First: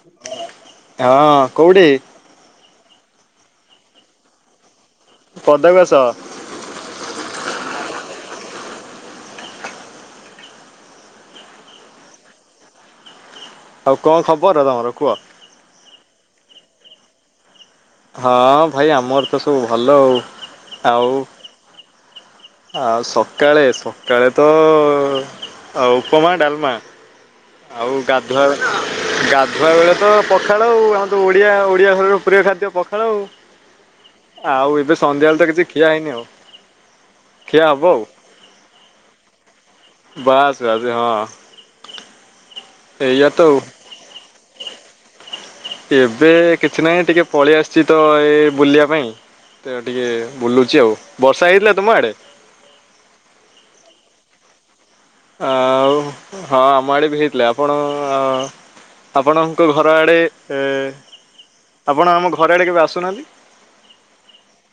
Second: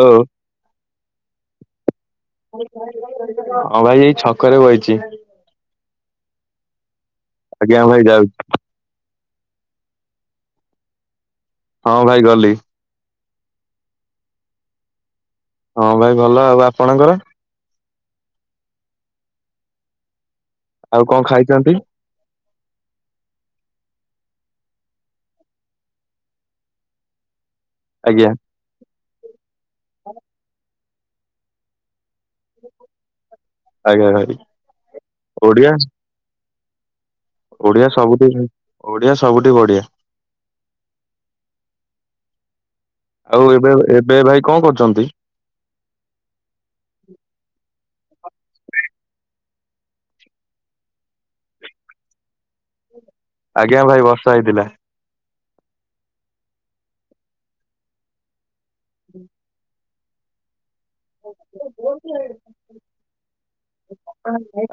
ହଉ ହଁ କୋଉଠି ହଁ ଭାଇ ଏଇ ଛକ ରେ ବହିଛି। ପଦାକୁ ଆସ। ଆଜ୍ଞା ଭାଇ ଯାଉଛି। ହଁ ଭାଇ ଗଲି। ଆଉ କଣ ଖବର ର ତମର କୁହ? ହଁ ଭାଇ ଭଲ। ଆଉ ଆପଣଙ୍କର ହଁ ଭାଇ, ଆମର ତ ସବୁ ଭଲ ଆଉ। ଆଉ କଣ ଖାଇଛନ୍ତି? ଆଉ ସକାଳେ, ସକାଳେ ତ ଆଉ ଉପମା ଡାଲମା। ଆଉ ଆଜ୍ଞା ଗାଧୁଆଳେ ଗାଧୁଆ ବେଳେ ତ ପଖାଳ, ଆଉ ଆମ ତ ଓଡିଆ, ଓଡିଆ ଘରର ପ୍ରିୟ ଖାଦ୍ୟ ପଖାଳ ଆଉ। ଆଜ୍ଞା ଭାଇ ଆଉ ଏବେ ସନ୍ଧ୍ୟାବେଳେ ତ କିଛି ଓଡିଆ ଖିଆ ହେଇନି ଆଉ। ଖିଆ ହବ ଓଡିଆ ଆଉ ସବୁଠେଇ ଓଡିଆ ସବୁଠି ବଢିଆ। ବାସ, ବାସ ହଁ! ଏଇଆ ତ ଆଉ ଏବେ ଏବେ ଭାଇ କଣ କରୁଛନ୍ତି? ଏବେ କିଛି ନାହିଁ ଟିକେ ପଳେଇ ଆସିଛି ତ ଏଇ ବୁଲିବା ପାଇଁ ତ ଟିକେ ବୁଲୁଛି ଆଉ। ବର୍ଷା ହେଇଥିଲା ତୁମ ଆଡେ? ଆଜ୍ଞା ଭାଇ ବର୍ଷା ହେଇଥିଲା। ଆଉ ହଁ! ଆମ ଆଡେ ବି ହେଇଥିଲା ଆପଣ ଆପଣଙ୍କ ଘର ଆଡ଼େ ଏ ଆପଣ ଆମ ଘର ଆଡ଼େ କେବେ ଆସୁନାହାନ୍ତି।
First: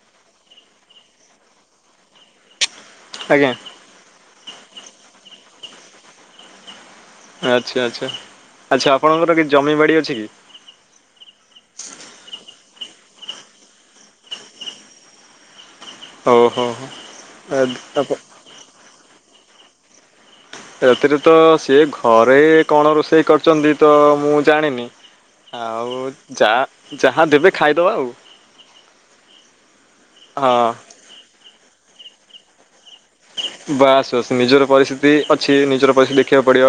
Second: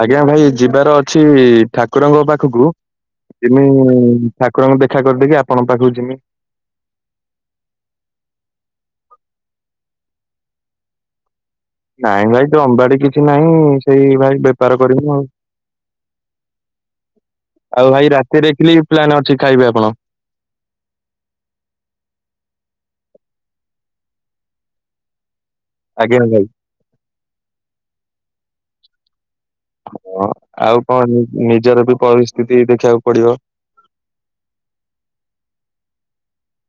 ଆଜ୍ଞା ଭାଇ ଯିବାର ଅଛି ଠାକୁରଙ୍କ ପାଖକୁ ଆଜ୍ଞା ତିନି ଠାକୁରଙ୍କୁ ଦେଖା କରିଦେଇକି ଆପଣଙ୍କ ପାଖକୁ ଯିମି। ଆଚ୍ଛା, ଆଚ୍ଛା, ଆଚ୍ଛା ଆପଣଙ୍କର କି ଜମି ବାଡ଼ି ଅଛି କି? ନାଇଁ ଭାଇ ଜମିବାଡି କିଛି ନାହିଁ। ସେଇ ଭାଇ ବେପାର କରିବୁ ଆଉ ହଉ ହଉ ଆ ତାପ ସେ ଦେଖିଲି ପ୍ଲାନ୍ ଅଛି ଖାଇବେ ଆପଣ। ରାତିରେ ତ ସିଏ ଘରେ କଣ ରୋଷେଇ କରିଛନ୍ତି ତ, ମୁଁ ଜାଣିନି। ଆଉ ଆଜ୍ଞା ଭାଇ। ଯା ଯାହା ଦେବେ ଖାଇଦବା ଆଉ ହ ହଁ ଆଉ କଣ ନି ନିଜର ବି ପରିସ୍ଥିତି ଦେଖିବାକୁ ପଡିବ। ବାସ ବାସ ନିଜର ପରିସ୍ଥିତି ଅଛି ନିଜର ପରିସ୍ଥିତି ଦେଖିବାକୁ ପଡିବ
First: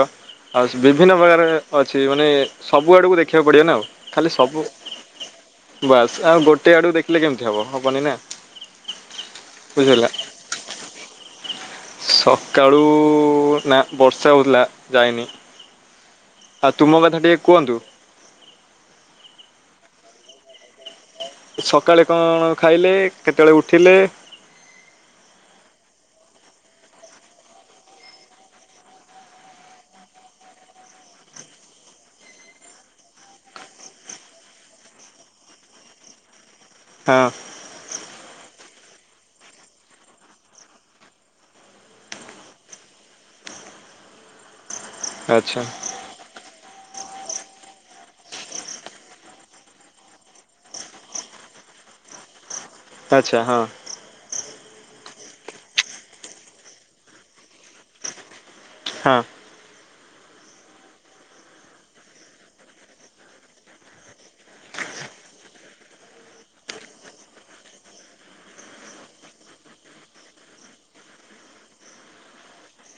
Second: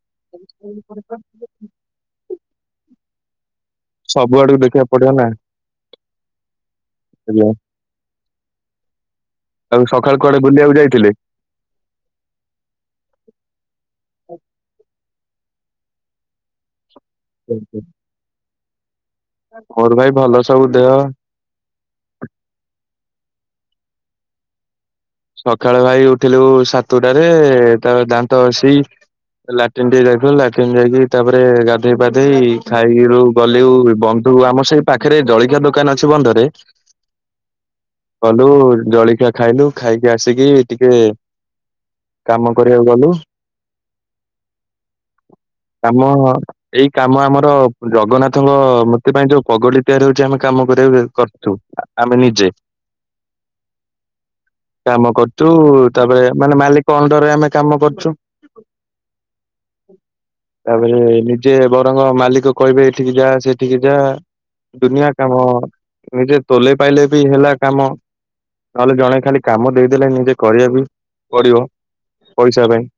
ଆଉ ବିଭିନ୍ନ ପ୍ରକାର ଅଛି ମାନେ ସବୁଆଡ଼କୁ ଦେଖିବାକୁ ପଡ଼ିବ ନା ଆଉ ଖାଲି ଆଡକୁ ସବୁ ଦେଖିବାକୁ ପଡିବ ନା ବାସ୍ ଆଉ ଗୋଟେ ଆଡକୁ ଦେଖିଲେ କେମିତି ଆଜ୍ଞା। ହବ ହ ବନିନା ଆଉ ସଖାଳୁ କୁଆଡେ ବୁଲିବାକୁ ଯାଇଥିଲେ? ସକାଳୁ ନା ବର୍ଷା ହଉଥିଲା ଯାଇନି। ଆଉ ତୁମ କଥା ଟିକେ କୁଅନ୍ତୁ? ମୋର ଭାଇ ଭଲ ସବୁ ଦେହ। ସକାଳେ କଣ ଖାଇଲେ କେତବେଳେ ଉଠିଲେ? ସକାଳେ ଭାଇ ଉଠିଲୁ ସାତୁଟାରେ ତା ପରେ ଦାନ୍ତ ଘସିକି ଲାଟିନ୍ ଟିକେ ଯାଇଥିଲୁ ଲାଟିନ୍ ଯାଇକି ତାପରେ ଗାଧେଇ ପାଧେଇ ଖାଇକି ରୁ ଗଲୁ ବ ଯୋଉ ଆମ ସେଇ ପାଖେରେ ଜଳିଖିଆ ଦୋକାନ ଅଛି ବନ୍ଧରେ ହଁ। ଗଲୁ ଜଳିଖିଆ ଖାଇଲୁ। ଖାଇକି ଆସିକି ଟିକେ କାମ କରିବାକୁ ଗଲୁ। ଆଚ୍ଛା। କାମ ଏଇ କାମ ଆମର ଜଗନ୍ନାଥଙ୍କ ମୂର୍ତ୍ତି ପାଇଁ ଯୋଉ ପଗଡି ତିଆରି ହଉଚି ଆମେ କାମ କରିବାକୁ କରୁଚୁ। ଆମେ ନିଜେ। ଆଚ୍ଛା ହଁ। କାମ କରୁଚୁ ତାପରେ ମାନେ ମାଲିକ ଅଣ୍ଡରେ ଆମେ କାମ କରୁଚୁ। ହଁ। ତାପରେ ନିଜେ ବରଙ୍ଗ ମାଲିକ କହିବେ ଏଠିକି ଯା ସେଠିକି ଯା ଦୁନିଆ କାମ ନିଜେ ତୋଲେଇ ପାଇଲେ ବି ହେଲା କାମ ନହେଲେ ଜଣେ ଖାଲି କାମ ଦେଇଦେଲେ ନିଜେ କରିବାକୁ ବି ପଡିବ ପଇସା ପାଇଁ।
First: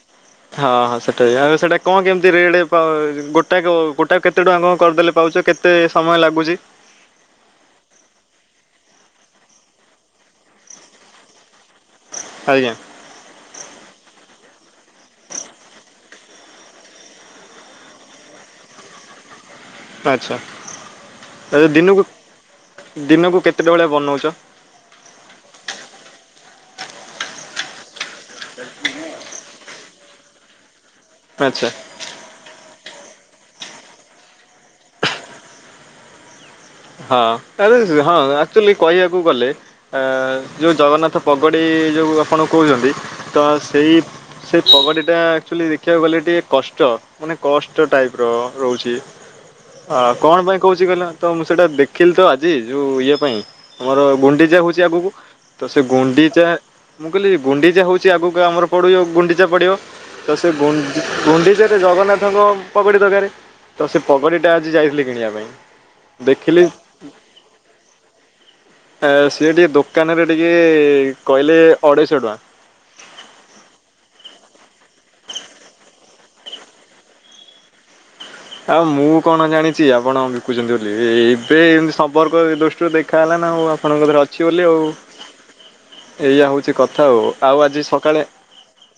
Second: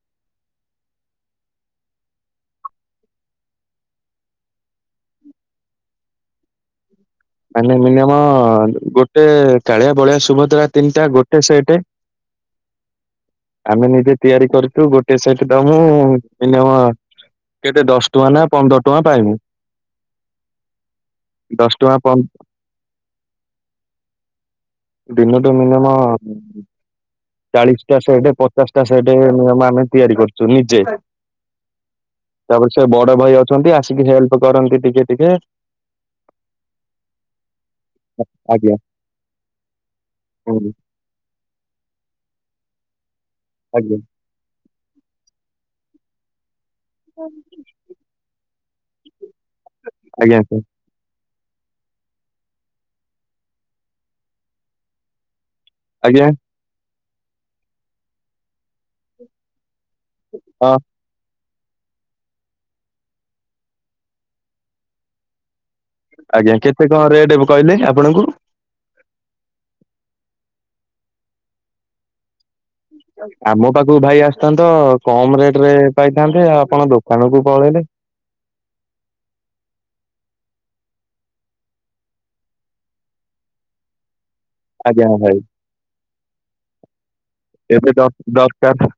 ହଁ ହଁ ସେଟା ଆଉ ସେଇଟା କଣ କେମିତି ରେଡ଼ ପ-ଗୋଟାକ ଗୋଟାକ କେତେ ଟଙ୍କା କଣ କରିଦେଲେ ପାଉଚ କେ ତେ ସମୟ ଲାଗୁଚି? ମାନେ ମିନିୟମ ଗୋଟେ କାଳିଆ ବଳିଆ ସୁଭଦ୍ରା ତିନିଟା ଗୋଟେ ସେଟେ। ଆଜ୍ଞା। ଆମେ ନିଜେ ତିଆରି କରିଚୁ ଗୋଟେ ସେଇଟ ଦମୁ ମିନିମମ୍ କେତେ ଦଶ ଟଙ୍କା ନା ପନ୍ଦର ଟଙ୍କା ପାଇମୁଁ। ଆଚ୍ଛା ଆଛା ଦଶ ଟଙ୍କା ଦିନକୁ ପନ୍ଦ ଦିନକୁ କେତେଟାଭଳିଆ ବନଉଚ? ଦିନଟେ ମିନିୟମ ଚାଳିଶଟା ସେଟ୍ ପଚାଶଟା ସେଟ୍ ନିୟମ ଆମେ ତିଆରି କରୁଚୁ ନିଜେ। ଆଚ୍ଛା। ତାପରେ ସେ ବଡ ଭାଇ ଅଛନ୍ତି ଆସିକି ହେଲ୍ପ କରନ୍ତି ଟିକେ ଟିକେ ହଁ ଆରେ ହଁ ଆକ୍ଚୋଲି ଆଜ୍ଞା କହିବାକୁ ଗଲେ ଅଁ ଯୋଉ ହୁଁ। ଜଗନ୍ନାଥ ପଗଡ଼ି ଯୋଉ ଆପଣ କହୁଚନ୍ତି ତ ସେଇ ଆଜ୍ଞା ସେ ପଗଡି ଟା ଆକ୍ଚୋଲି ଦେଖିବାକୁ ଗଲେ ଟିକେ କଷ୍ଟ ମାନେ କଷ୍ଟ ଟାଇପ ର ରହୁଛି ଆ କଣ ଆଜ୍ଞା ପାଇଁ ସାର୍ କହୁଛି କହିଲ ତ ସେଇଟା ଦେଖିଲି ତ ଆଜି ଯୋଉ ଇଏ ପାଇଁ ଆମର ଗୁଣ୍ଡିଚା ହଉଚି ଆଗୁକୁ। ତ ସେଇ ଆଜ୍ଞା ଗୁଣ୍ଡିଚା ମୁଁ କହିଲି ଗୁଣ୍ଡିଚା ହଉଛି ଆଗକୁ ଆମର ପଡ଼ିବ ଗୁଣ୍ଡିଚା ପଡ଼ିବ। ତ ସେଇ ଗୁ ହଁ ଗୁଣ୍ଡିଚାରେ ଜଗନ୍ନାଥଙ୍କ ପଗଡ଼ି ଦରକାର। ତ ସେଇ ପଗଡ଼ିଟା ଆଜି ଯାଇଥିଲି କିଣିବା ପାଇଁ। ଆଜ୍ଞା ଦେଖିଲି କେତେ କଣ ରେଟ୍ କହିଲେ ଆପଣଙ୍କୁ? ସିଏ ଟିକେ ଦୋକାନରେ ଟିକେ କହିଲେ ଅଢେଇଶହ ଟଙ୍କା। ଆମ ପାଖକୁ ଭାଇ ଆସିଥାନ୍ତ କମ ରେଟ ରେ ପାଇଥାନ୍ତେ ଆପଣ ଦୋକାନ କୁ ପଳେଇଲେ। ଆଉ ମୁଁ କଣ ଜାଣିଛି ଆପଣ ବିକୁଛନ୍ତି ବୋଲି। ଏବେ ଏମତି ସମ୍ପର୍କ ଦୃଷ୍ଟି। ଦେଖା ହେଲା ନା ଆଉ ଆପଣଙ୍କର ଅଛି। ଅଛି ବୋଲି ଆଉ ଆଜ୍ଞା ଭାଇ ଏଇଆ ହେଉଛି କଥା ଆଉ ଆଉ ଆଜି ଏବେ ସକାଳେ। ଦରକାର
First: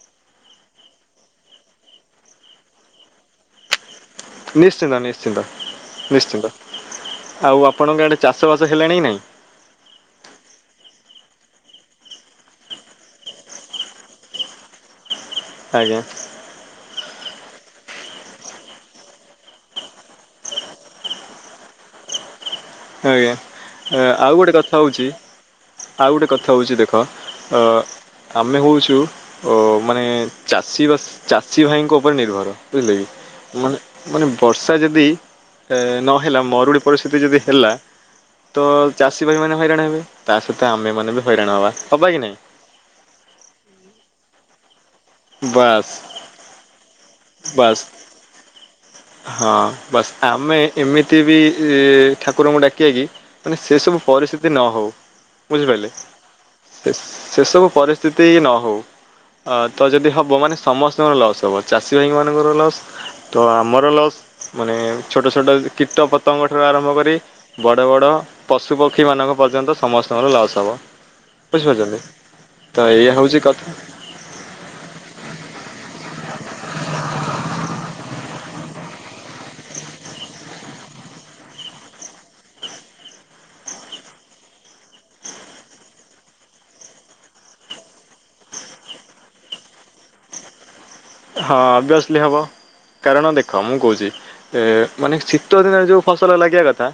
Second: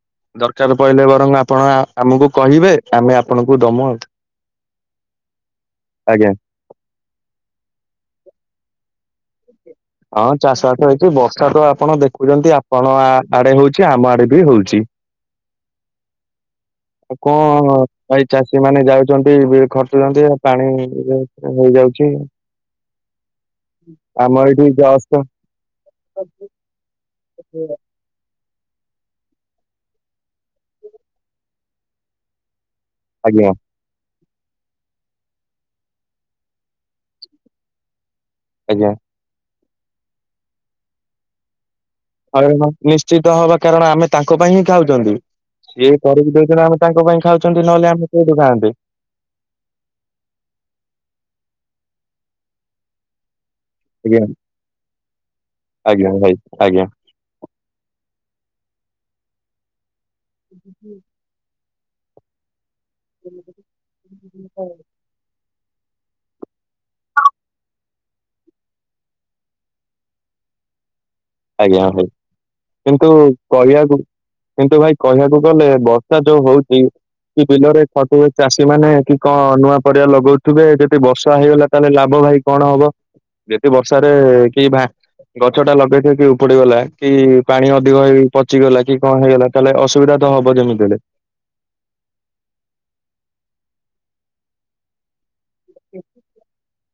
ଦରକାର ପଇଲେ ବରଂ ଆପଣ ଆମକୁ କହିବେ ଆମେ ଆପଣଙ୍କୁ ଦମୁଁ ଆଉ। ନିଶ୍ଚିନ୍ତ ନିଶ୍ଚିନ୍ତ ଆଜ୍ଞା। ନିଶ୍ଚିନ୍ତ। ଆଉ ଆପଣଙ୍କ ଆଡ଼େ ଚାଷ ବାସ ହେଲାଣି ନାଇଁ। ହଁ ଚାଷ ବାଷ ହେଇଛି ବର୍ଷା ତ ଆପଣ ଦେଖୁଛନ୍ତି ଆପଣ ଆଡେ ହଉଛି ଆମ ଆଡେ ବି ହଉଛି। ଆଜ୍ଞା। ଆଉ କଣ ଭାଇ ଚାଷୀ ମାନେ ଯାଉଛନ୍ତି ଖଟୁଛନ୍ତି ପାଣି ହେଇଯାଉଛି। ଆଜ୍ଞା। ଆମ ଆଉ ଗୋଟେ ଏଇଠି କଥା ହେଉଛି। ଜଷ୍ଟ ଆଉ ଗୋଟେ କଥା ହେଉଛି ଦେଖ। ଅ ଆମେ ହଉଛୁ। ଓ ମାନେ ଚାଷୀ ବା ଚାଷୀ ଭାଇଙ୍କ ଉପରେ ନିର୍ଭର ବୁଝିଲେ କି। ଆଜ୍ଞା। ମାନେ ବର୍ଷା ଯଦି ନହେଲା ମରୁଡ଼ି ପରିସ୍ଥିତି ଯଦି ହେଲା। ତ ଆଜ୍ଞା ଚାଷୀ ଭାଇ ମାନେ ହଇରାଣ ହେବେ। ତା ସହିତ ଆମେ ମାନେ ବି ହଇରାଣ ହବା ହବା କି ନାଇ। ନିଶ୍ଚିତ ହବା କାରଣ ଆମେ ତାଙ୍କ ପାଇଁ ହିଁ ଖାଉଛନ୍ତି। ବାସ୍ ଇଏ କରିକି ଦଉଛନ୍ତି ଆମେ ତାଙ୍କ ପାଇଁ ଖାଉଛନ୍ତି ବାସ୍ ନହେଲେ ଆମେ କୋଉଠୁ ଖାଆନ୍ତେ। ହଁ ବାସ୍ ଆମେ ଏମିତି ବି ଠାକୁରଙ୍କୁ ଡାକିବା କିି। ମାନେ ସେ ସବୁ ଆଜ୍ଞା ପରିସ୍ଥିତି ନ ହଉ ବୁଝିପାରିଲେ ଆଜ୍ଞା ଭାଇ ଆଜ୍ଞା। ସେ ସବୁ ପରିସ୍ଥିତି। ସ୍ଥିତି ନ ହଉ। ତ ଯଦି ହବ ମାନେ ସମସ୍ତଙ୍କର ଲସ୍ ହେବ ଚାଷୀ ଭାଇ ମାନଙ୍କର ଲସ୍। ତ ଆମର ଲସ୍। ମାନେ ଛୋଟ ଛୋଟ କୀଟ ପତଙ୍ଗ ଠାରୁ ଆରମ୍ଭ କରି। ବଡ଼ ବଡ଼ ପଶୁପକ୍ଷୀମାନଙ୍କ ପର୍ଯ୍ୟନ୍ତ ସମସ୍ତଙ୍କର ଲସ୍ ହେବ। ଆଜ୍ଞା ବୁଝିପାରୁଛନ୍ତି ଭାଇ ତ କିନ୍ତୁ ଏଇଆ ହେଉଛି କଥା କହିବାକୁ। କିନ୍ତୁ ଭାଇ କହିବାକୁ ଗଲେ ବର୍ଷା ଯୋଉ ହଉଛି। କି ବିଲରେ ଖଟେ ଚାଷୀ ମାନେ କି କଣ ନୂଆ ପରିବା ଲଗଉଥିବେ ଯଦି ବର୍ଷା ହେଇଗଲା ତାହେଲେ ଲାଭ ଭାଇ। କଣ ହବ ଯେତେ ବର୍ଷାରେ କିବା ଗଛ ଟା ଲଗେଇ। ଉପୁଡିଗଲା। କି ପାଣି ଅଧିକ ହେଇ ପଚିଗଲା କି କଣ ହେଇଗଲା। ତାହେଲେ ଅସୁବିଧା ତ ହବ ଯେମିତିହେଲେ। ହଁ ଅଭିିଅସଲି ହେବ। କାରଣ ଦେଖ ମୁଁ କହୁଛି ମାନେ ଶୀତ। ଶୀତ ଦିନେ ଯୋଉ ଫସଲ ଲାଗିବା କଥା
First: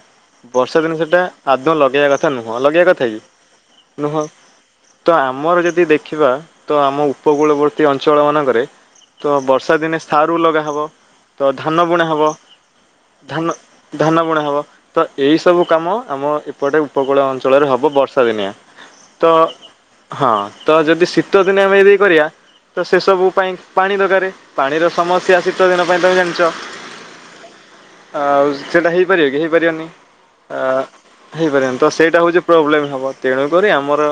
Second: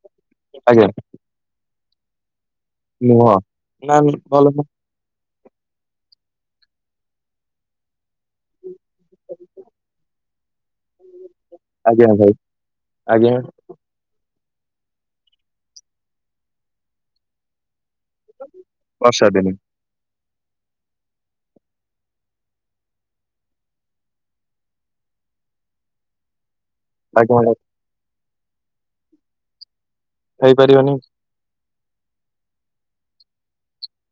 ବର୍ଷା ଆଜ୍ଞା ଦିନ ସେଟା ଆଦୌ ଲଗେଇବା କଥା। କଥା ନୁହଁ ଲଗେଇବା କଥା ନୁହଁ ନା କି। ନୁହଁ। ଭଲ ତ ଆମର ଯଦି ଦେଖିବା ତ ଆମ ଉପକୂଳବର୍ତ୍ତୀ ଅଞ୍ଚଳ ମାନଙ୍କରେ। ତ ବର୍ଷା ଦିନେ ସାରୁ ଲଗାହବ ତ ଧାନ ବୁଣା ଆଜ୍ଞା ହବ ଭାଇ ଆଜ୍ଞା ଧାନ। ଧାନ ବୁଣା ହବ ତ ଏଇ ସବୁ କାମ ଆମ ଏପଟେ ଉପକୂଳ ଅଞ୍ଚଳରେ ହବ। ବର୍ଷା। ବର୍ଷାଦିନିଆଁ ବର୍ଷା ତ। ଦିନେ ହଁ ତ ଯଦି ଶୀତଦିନେ ଆମେ ଏଇ ଦେଇ କରିବା ତ ସେସବୁ ପାଇଁ। ପାଣି ଦରକାର ପାଣିର ସମସ୍ୟା ଶୀତ ଦିନ ପାଇଁ ତମେ ଜାଣିଛ। ଆଜ୍ଞା। ଆ ସେଟା ହେଇପାରିବ କି ହେଇପାରିବନି ଆ। ହେଇପାରିବନି ହେଇପାରିବନି ତ ସେଇଟା ହଉଛି ପ୍ରୋବ୍ଲେମ ହବ। ତେଣୁ କରି ଆମର।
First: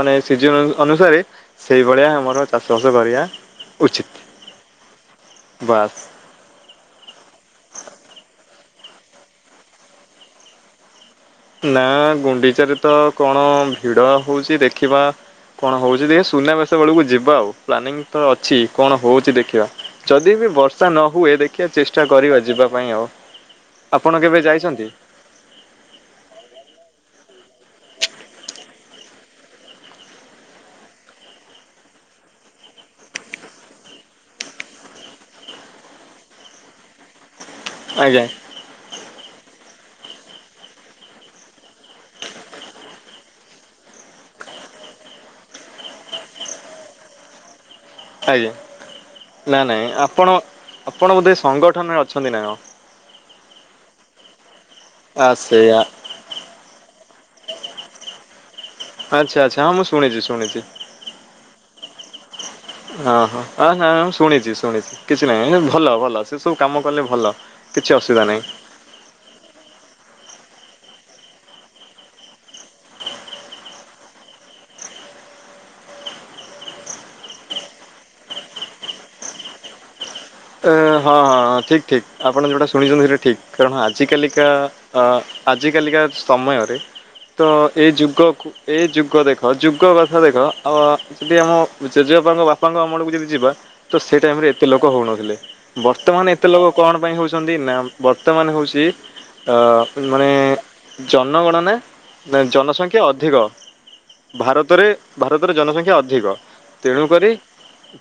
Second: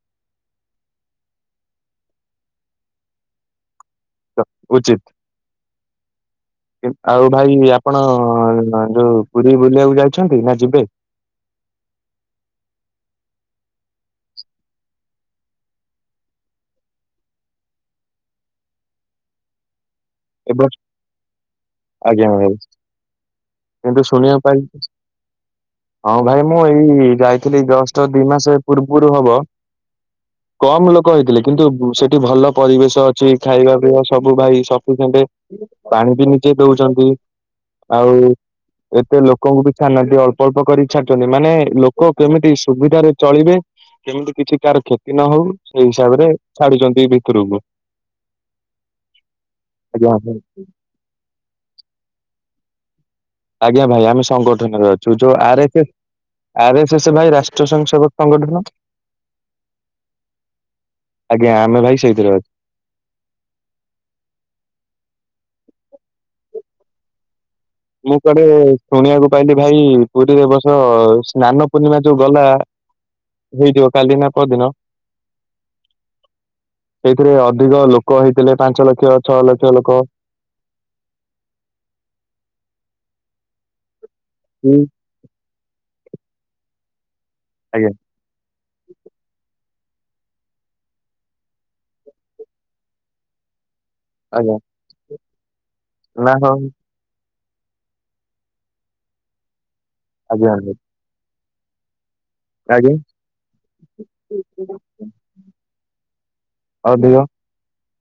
ମାନେ ସେ ଯେଉଁ ଅନୁସାରେ ସେଇଭଳିଆ ଆମର ଚାଷ ବାସ କରିବା। ଉଚିତ। ଉଚିତ। ବାସ୍। ଆଉ ଭାଇ ଆପଣ ଯୋଉ ପୁରୀ ବୁଲିବାକୁ ଯାଇଛନ୍ତି ନା ଯିବେ? ନା ଗୁଣ୍ଡିଚାରେ ତ କଣ ଭିଡ ହଉଛି ଦେଖିବା। କଣ ହଉଛି ଦେଖ ସୁନାବେସ ବେଳକୁ ଯିବା ଆଉ, ପ୍ଲାନିଂ ତ ଅଛି କଣ ହଉଛି ଦେଖିବା। ଯଦି ବି ଏବେ ବର୍ଷା ନ ହୁଏ ଦେଖିବା ଚେଷ୍ଟା ଆଜ୍ଞା କରିବା ଭାଇ ଯିବା ପାଇଁ ଆଉ। କିନ୍ତୁ ଆପଣ ଶୁଣିବାକୁ କେବେ ପାଇ ଯାଇଛନ୍ତି? ହଁ ଭାଇ ମୁଁ ଏଇ ଯାଇଥିଲି ଜଷ୍ଟ ଦି ମାସେ ପୂର୍ବରୁ ହବ। କମ ଲୋକ ହେଇଥିଲେ କିନ୍ତୁ ସେଠି ଭଲ ପରିବେଶ ଅଛି ଖାଇବା ପିଇବା ସବୁ ଭାଇ ସ [unintelligible] ପାଣି ବି ନିଜେ ଦଉଛନ୍ତି, ଆଉ ଆଜ୍ଞା ଏତେ ଲୋକଙ୍କୁ ବି ଛାଡ଼ନାହାନ୍ତି, ଅଳ୍ପ ଅଳ୍ପ କରିକି ଛାଡୁଛନ୍ତି, ମାନେ ଲୋକ କେମିତି ସୁବିଧାରେ ଚଳିବେ। କେମିତି କିଛି କାହାର କ୍ଷତି ନ ହଉ ସେଇ ହିସାବ ରେ ଛାଡୁଛନ୍ତି ଭିତୁରୁକୁ। ଆଜ୍ଞା, ନା ନାଇଁ ଆଜ୍ଞା ଆପଣ ଭାଇ ଆପଣ ବୋଧେ ସଂଗଠନରେ ଅଛନ୍ତି ନା କଣ? ଆଜ୍ଞା, ଭାଇ ଆମେ ସଂଗଠନରେ ଅଛୁ ଆ ଯୋଉ ଆର୍ ସେଇଆ। ଏସ୍ ଏସ୍ ଆରେ ଶେଷ ଭାଇ ରାଷ୍ଟ୍ର ସଂସଦ ସଂଗଠନ। ଆଚ୍ଛା ଆଚ୍ଛା, ହଁ ମୁଁ ଶୁଣିଛି ଶୁଣିଛି। ଆଜ୍ଞା, ଆମେ ଭାଇ ସେଇଥିରେ ଅ ଅହଁ ଅ ନାଇ ଆମେ ଶୁଣିଛି ଶୁଣିଛି କିଛି ନାହିଁ ଭଲ ଭଲ ସେ ସବୁ କାମ କଲେ ଭଲ। କିଛି ମୁଁ ଅସୁବିଧା ନାହିଁ। କଆଡେ ଶୁଣିବାକୁ ପାଇଲି ଭାଇ ପୁରୀରେ ଏ ବର୍ଷ ସ୍ନାନ ପୂର୍ଣ୍ଣିମା ଯୋଉ ଗଲା ହେଇଥିବ କାଲି ନା ପରଦିନ ଏଇଥିରେ ଅଧିକ ଲୋକ ହେଇଥିଲେ, ପାଞ୍ଚ ଲକ୍ଷ, ଛଅ ଲକ୍ଷ ଲୋକ। ଏ, ହଁ ହଁ ଠିକ୍ ଠିକ ଆପଣ ଯେଉଟା ଶୁଣିଛନ୍ତି ସେଇଟା ଠିକ୍, କାରଣ ଆଜିକାଲିକା କି ଆଜିକାଲିକା ସମୟରେ ତ ଆଜ୍ଞା ଏଇ ଯୁଗକୁ ଏଇ ଯୁଗ ଦେଖ ଯୁଗ କଥା ଦେଖ ଆଉ ଯଦି ଆମ ଜେଜେବାପାଙ୍କ ବାପାଙ୍କ ଅମଳକୁ ଯଦି ଯିବା ତ ସେ ଟାଇମ ରେ ଆଜ୍ଞା ଏତେ ଲୋକ ହଉନଥିଲେ, ନା ବର୍ତ୍ତମାନ ଏତେ ହଁ ଲୋକ କଣ ପାଇଁ ହଉଛନ୍ତି ନା ବର୍ତ୍ତମାନ ହଉଛି ଆ ମାନେ ଆଜ୍ଞା। [unintelligible] ଜନଗଣନା ନା ଆଜ୍ଞା ଜନସଂଖ୍ୟା ଅଧିକ? ଭାରତରେ ଭାରତରେ ଜନସଂଖ୍ୟା ଅଧିକ, ଅଧିକ ତେଣୁକରି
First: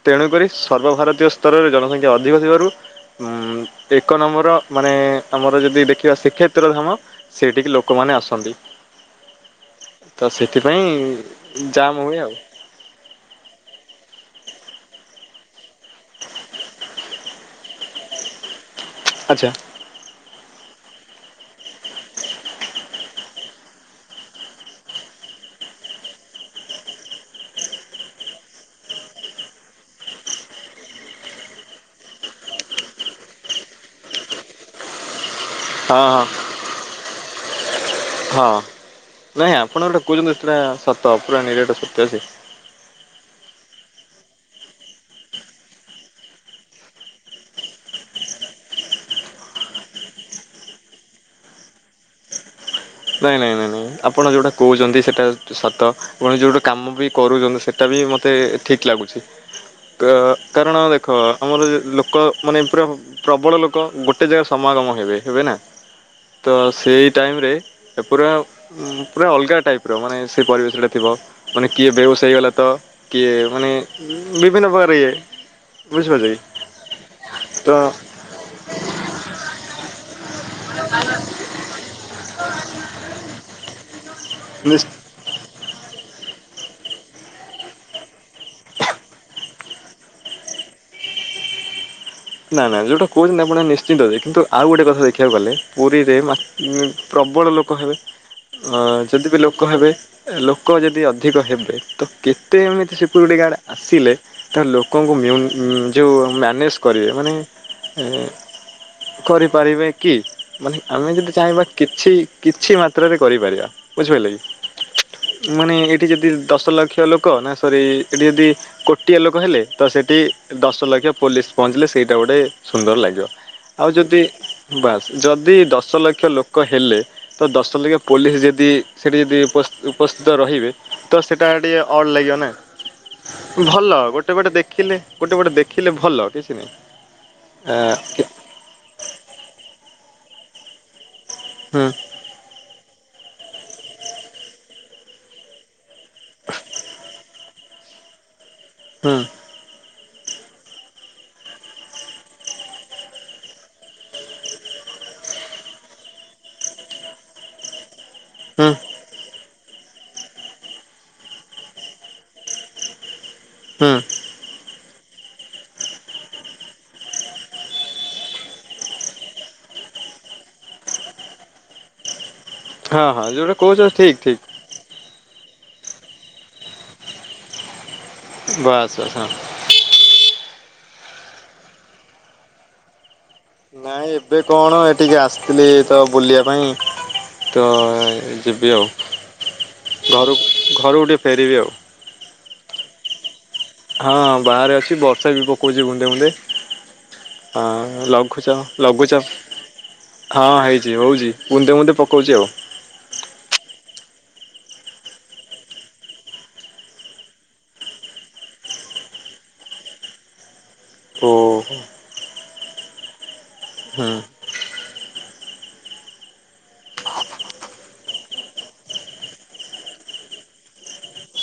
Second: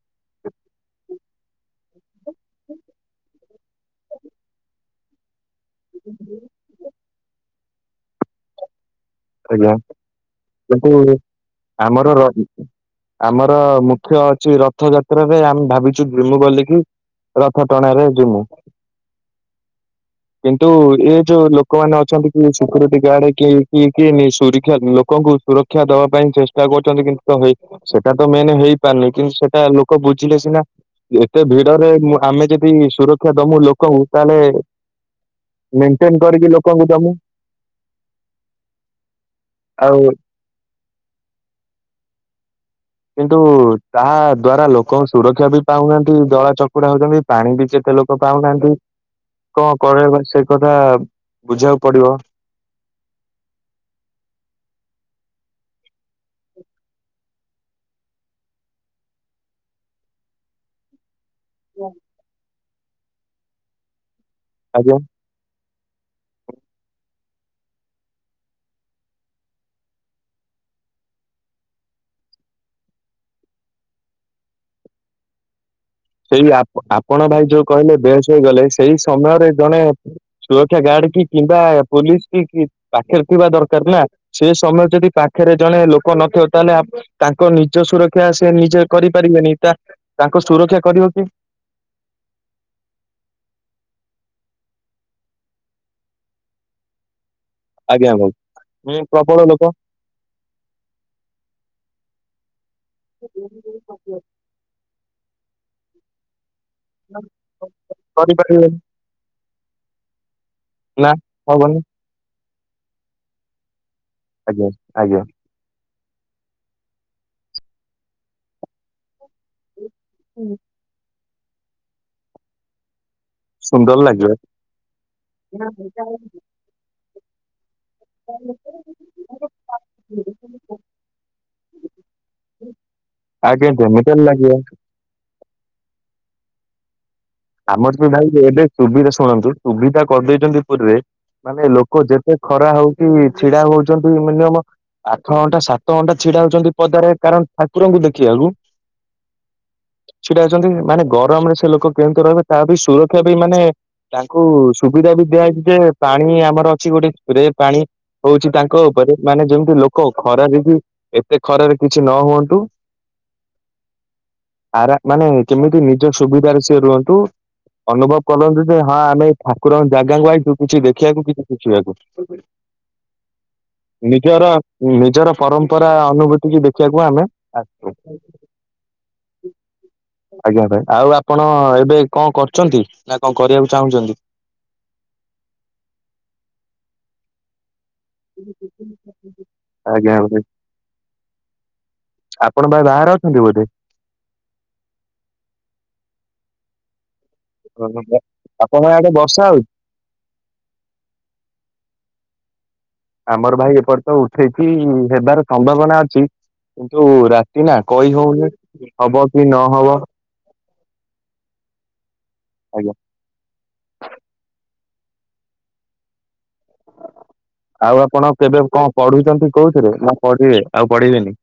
ତେଣୁକରି ସର୍ବଭାରତୀୟ ସ୍ତରରେ ଜନସଂଖ୍ୟା ଅଧିକ ଥିବାରୁ ଏକ ନମ୍ବର ମାନେ ଆମର ଯଦି ଦେଖିବା ଶିଖେ ତ୍ର ଧାମ, ସେଇଠିକି ଲୋକମାନେ ଆସନ୍ତି। ଆଜ୍ଞା ତ ସେଥିପାଇଁ କିନ୍ତୁ ଜାମ୍ ଆମର ହୁଏ ର ଆଉ ଆମର ମୁଖ୍ୟ ଅଛି ରଥଯାତ୍ରାରେ ଆମେ ଭାବିଛୁ ବିମୁଁ ଗଲିକି ରଥ ଟଣା ରେ ଜିମୁ। ଆଚ୍ଛା। କିନ୍ତୁ ଏ ଯୋଉ ଲୋକମାନେେ ଅଛନ୍ତି କି ସିକ୍ୟୁରିଟି ଗାର୍ଡ କି କି କିନି ସୁରିକ୍ଷା ଲୋକଙ୍କୁ ସୁରକ୍ଷା ଦବା ପାଇଁ ଚେଷ୍ଟା କରୁଛନ୍ତି କିନ୍ତୁ ତ ହେଇ ସେଟା ତ ମେନ ହେଇପାରୁନି କିନ୍ତୁ ସେଟା ଲୋକ ବୁଝିଲେ ସିନା ଏତେ ଭିଡରେ ମୁ ଆମେ ଯଦି ସୁରକ୍ଷା ଦମୁ ଲୋକଙ୍କୁ, ତାହେଲେ ମେନ୍ ହଁ ଟେନ ହଁ କରିକି ଲୋକଙ୍କୁ ଦମୁ। ହଁ, ନାଇଁ ଆପଣ ଗୋଟେ ଆଉ କହୁଛନ୍ତି ଏଟା ସତ ପୁରା ନିରାଟ ସତ୍ୟ ଯେ କିନ୍ତୁ ତା ଦ୍ଵାରା ଲୋକଙ୍କ ସୁରକ୍ଷା ବି ପାଉନାହାନ୍ତି ଦଳା ଚକୁଡ଼ା ହଉଛନ୍ତି। ପାଣି ବି କେତେ ଲୋକ ପାଉନାହାନ୍ତି। କଣ କରିବା କହୁନୁ ସେ କଥା ବୁଝିବାକୁ ପଡିବ। ନାଇଁ ନାଇଁ ନାଇଁ ନାଇଁ ଆପଣ ଯେଉଁଟା କହୁଛନ୍ତି ସେଇଟା ସତ। କୌଣସି ଯୋଉ ଗଟେ କାମ ବି କରୁଚନ୍ତି। ସେଟା ବି ମତେ ଠିକ୍ ଲାଗୁଚି। ଅ କରଣ ଦେଖ। ଆମର ଯେ ଲୋକ ମାନେ ପୁରା ପ୍ରବଳ ଲୋକ ଗୋଟେ ଜାଗାରେ ସମାଗମ ଆଜ୍ଞା। ହେବେ। ହେବେନା ତ ସେଇ ଟାଇମରେ ଏପୁରା- - ଉଁ ପୁରା ଅଲଗା ଟାଇପ ର ମାନେ ସେ ପରିବେଶଟା ଥିବ। ମାନେ କିଏ ବେହସ ହେଇଗଲା ତ କିଏ ମାନେ ବିଭିନ୍ନ ପ୍ରକାର ଇଏ। ବୁଝିପାରୁଛ କି ସେଇ ଆପ ଆପଣ ଭାଇ ଯୋଉ ତ କହିଲେ ବେହଶ ହେଇଗଲେ ସେଇ ସମୟରେ ଜଣେ- - ସୁରକ୍ଷା ଗାର୍ଡ କି କିମ୍ବା ପୋଲିସ କି କି ପାଖରେ ଥିବା ଦରକାର ନା ସେ ନିଶ୍ ସମୟ ଯଦି ପା- - ଖରେ ଜଣେ ଲୋକ ନଥିବ ତାହେଲେ ତାଙ୍କ ନିଜ ସୁରକ୍ଷା ସେ ନିଜେ କରିପାରିବେନି ତା - - ତାଙ୍କୁ ସୁରକ୍ଷା କରିବ କି? ନା ନା ଯଉଟା କହୁଚନ୍ତି ଆପଣ ନିଶ୍ଚିନ୍ତ ଦେ କିନ୍ତୁ ଆଉ ଗୋଟେ କଥା ଦେଖିବାକୁ ଗଲେ ପୁରୀରେ ମା ଉଁ ପ୍ରବଳ ଲୋକ - - ହେବେ ଆଜ୍ଞା ଭାଇ ମୁଁ ଯଦି ବି ପ୍ରବଳ ଲୋକ ହେବେ କ ଲୋକ ଯଦି ଅଧିକ ହେବେ। ତ କେତେ ଏମିତି ସିକ୍ୟୁରିଟି ଗାର୍ଡ଼ ଆସିଲେ - - ତା ଲୋକଙ୍କୁ ମିଉଁ ଉଁ ଯେଉଁ ମ୍ୟାନେଜ କରିବେ ମାନେ ଏଁ କରିପାରିବେନି କରିପାରିବେ କି? ମାନେ ଆମେ ନା ଯଦି ଚାହିଁବା ହବନି କିଛି କିଛି ମାତ୍ରରେ କରିପାରିବା ବୁଝିପାରିଲେ କି? ଆଜ୍ଞା ଆଜ୍ଞା। ମାନେ ଏଇଠି ଯଦି ଦଶ ଲକ୍ଷ ଲୋକ। ନା ସରି ଏଠି ଯଦି କୋଟିଏ ଲୋକ ହେଲେ ତ ସେଠି ଦଶ ଲକ୍ଷ ପୋଲିସ ପହଞ୍ଚିଲେ ସେଇଟା ଗୋଟେ ସୁନ୍ଦର ଲାଗିବ। ଆଉ ସୁନ୍ଦର ଯଦି ଲାଗିବ ବାସ୍ ଯଦି ଦଶ ଲକ୍ଷ ଲୋକ ହେଲେ ତ ଦଶ ଲକ୍ଷ ପୋଲିସ ଯଦି ସେଇଠି ଯଦି ଉପ ଉପସ୍ଥିତ ରହିବେ ତ ସେଇଟା ଟିକିେ ଅଡ଼୍ ଲାଗିବ ନା। ଆଜ୍ଞା ଭଲ ଯେମିତି ହେଲେ ଗୋଟେ ପଟେ ଲାଗିବ। ଦେଖିଲେ ଗୋଟେ ପଟେ ଦେଖିଲେ ଭଲ କିଛି ନାହିଁ? ଆ ଆମର ତ ହୁଁ ଭାଇ ଏବେ ସୁବିଧା ଶୁଣନ୍ତୁ ସୁବିଧା କରିଦେଇଛନ୍ତି ପୁରୀରେ ମାନେ ହୁଁ ଲୋକ ଯେ- - ଏ ଖରା ହଉଚି ଛିଡା ହଉଚନ୍ତି ମିନିୟମ ଆଠ ଘଣ୍ଟା ସାତ ତଣ୍ଟା ଛିଡା ହଉଛନ୍ତି ପଦାରେ କାରଣ ଠାକୁରଙ୍କୁ ଦେଖିଆକୁ। ହଁ ସେଟା ଅଚନ୍ତି ମାନେ ଗରମରେ ସେ ଲୋକ କେମିତି ରହିବେ ତା ବି ସୁରକ୍ଷା ବି ମାନେ ତାଙ୍କୁ ସୁବିଧା ବି ଦିଆହେଇଚି ଯେ ପାଣି ଆମର ଅଛି ଗୋଟେ ପ୍ରେ ପାଣି। ହଉଚି ତାଙ୍କ ଉପରେ ମାନେ ଯେମିତି ଲୋକ ଖରାରେ କି ଏତେ ଖରାରେ କିଛି ନ ହୁଅନ୍ତୁ। ହୁଁ ଆରା ମାନେ କେମିତି ନିଜ ସୁବିଧାରେ ସିଏ ରୁହନ୍ତୁ। ଅନୁଭବ କଲନ୍ତି ଯେ ହଁ ଆମେ ଠାକୁରଙ୍କ ଜାଗାକୁ ଆଇଚୁ କିଛି ଦେଖିବାକୁ କିଛି ଶିଖିବାକୁ। ହଁ ହଁ ଯୋଉଟା କହୁଛ ଠିକ୍ ଠିକ୍। ନିଜର ନିଜର ପରମ୍ପରା ଅନୁଭୂତି କି ଦେଖିବାକୁ ଆମେ ଆସିଚୁ। ବାସ୍ ବାସ୍ ହଁ। ଆଜ୍ଞା ଭାଇ। ଆଉ ଆପଣ ଏବେ କଣ କରୁଚନ୍ତି ନା କଣ କରିଆକୁ ନାଇଁ ଚାହୁଁଚନ୍ତି। ଏବେ କଣ ଏ ଟିକେ ଆସିଥିଲି ତ ବୁଲିବା ପାଇଁ ତ- - ଯିବି ଆଉ। ଆଜ୍ଞା ଘରୁ ଭାଇ ଘରୁକୁ ଟିକେଏ ଫେରିବି ଆଉ। ଆପଣ ଭାଇ ବାହାରେ ଅଛନ୍ତି ବୋଧେ। ହଁ ବାହାରେ ଅଛି ବର୍ଷା ବି ପକଉଚି ବୁନ୍ଦେ ବୁନ୍ଦେ। ଲଘୁଚାପ ଆପଣଙ୍କ ଆଡେ ଲଘୁଚାପ୍ - - ବର୍ଷା ହଉଛି? ହଁ ହେଇଚି ହଉଚି ମୁନ୍ଦେ ମୁୁନ୍ଦେ ପକଉଚି ଆଉ। ଆମର ଭାଇ ଏପର୍ଯ୍ୟ ତ ଉଠେଇଛିି ହେବାର ସମ୍ଭାବନା ଅଛି। କିନ୍ତୁ ରାତି ନା କହି ହଉନି ହବ କି ନହବ? ଓ ହ ଆଜ୍ଞା ହୁଁ। ଆଉ ଆପଣ କେବେ କଣ ପଢୁଛନ୍ତି କୋଉଥିରେ, ନା ପଢିବେ ଆଉ ପଢିବେନି?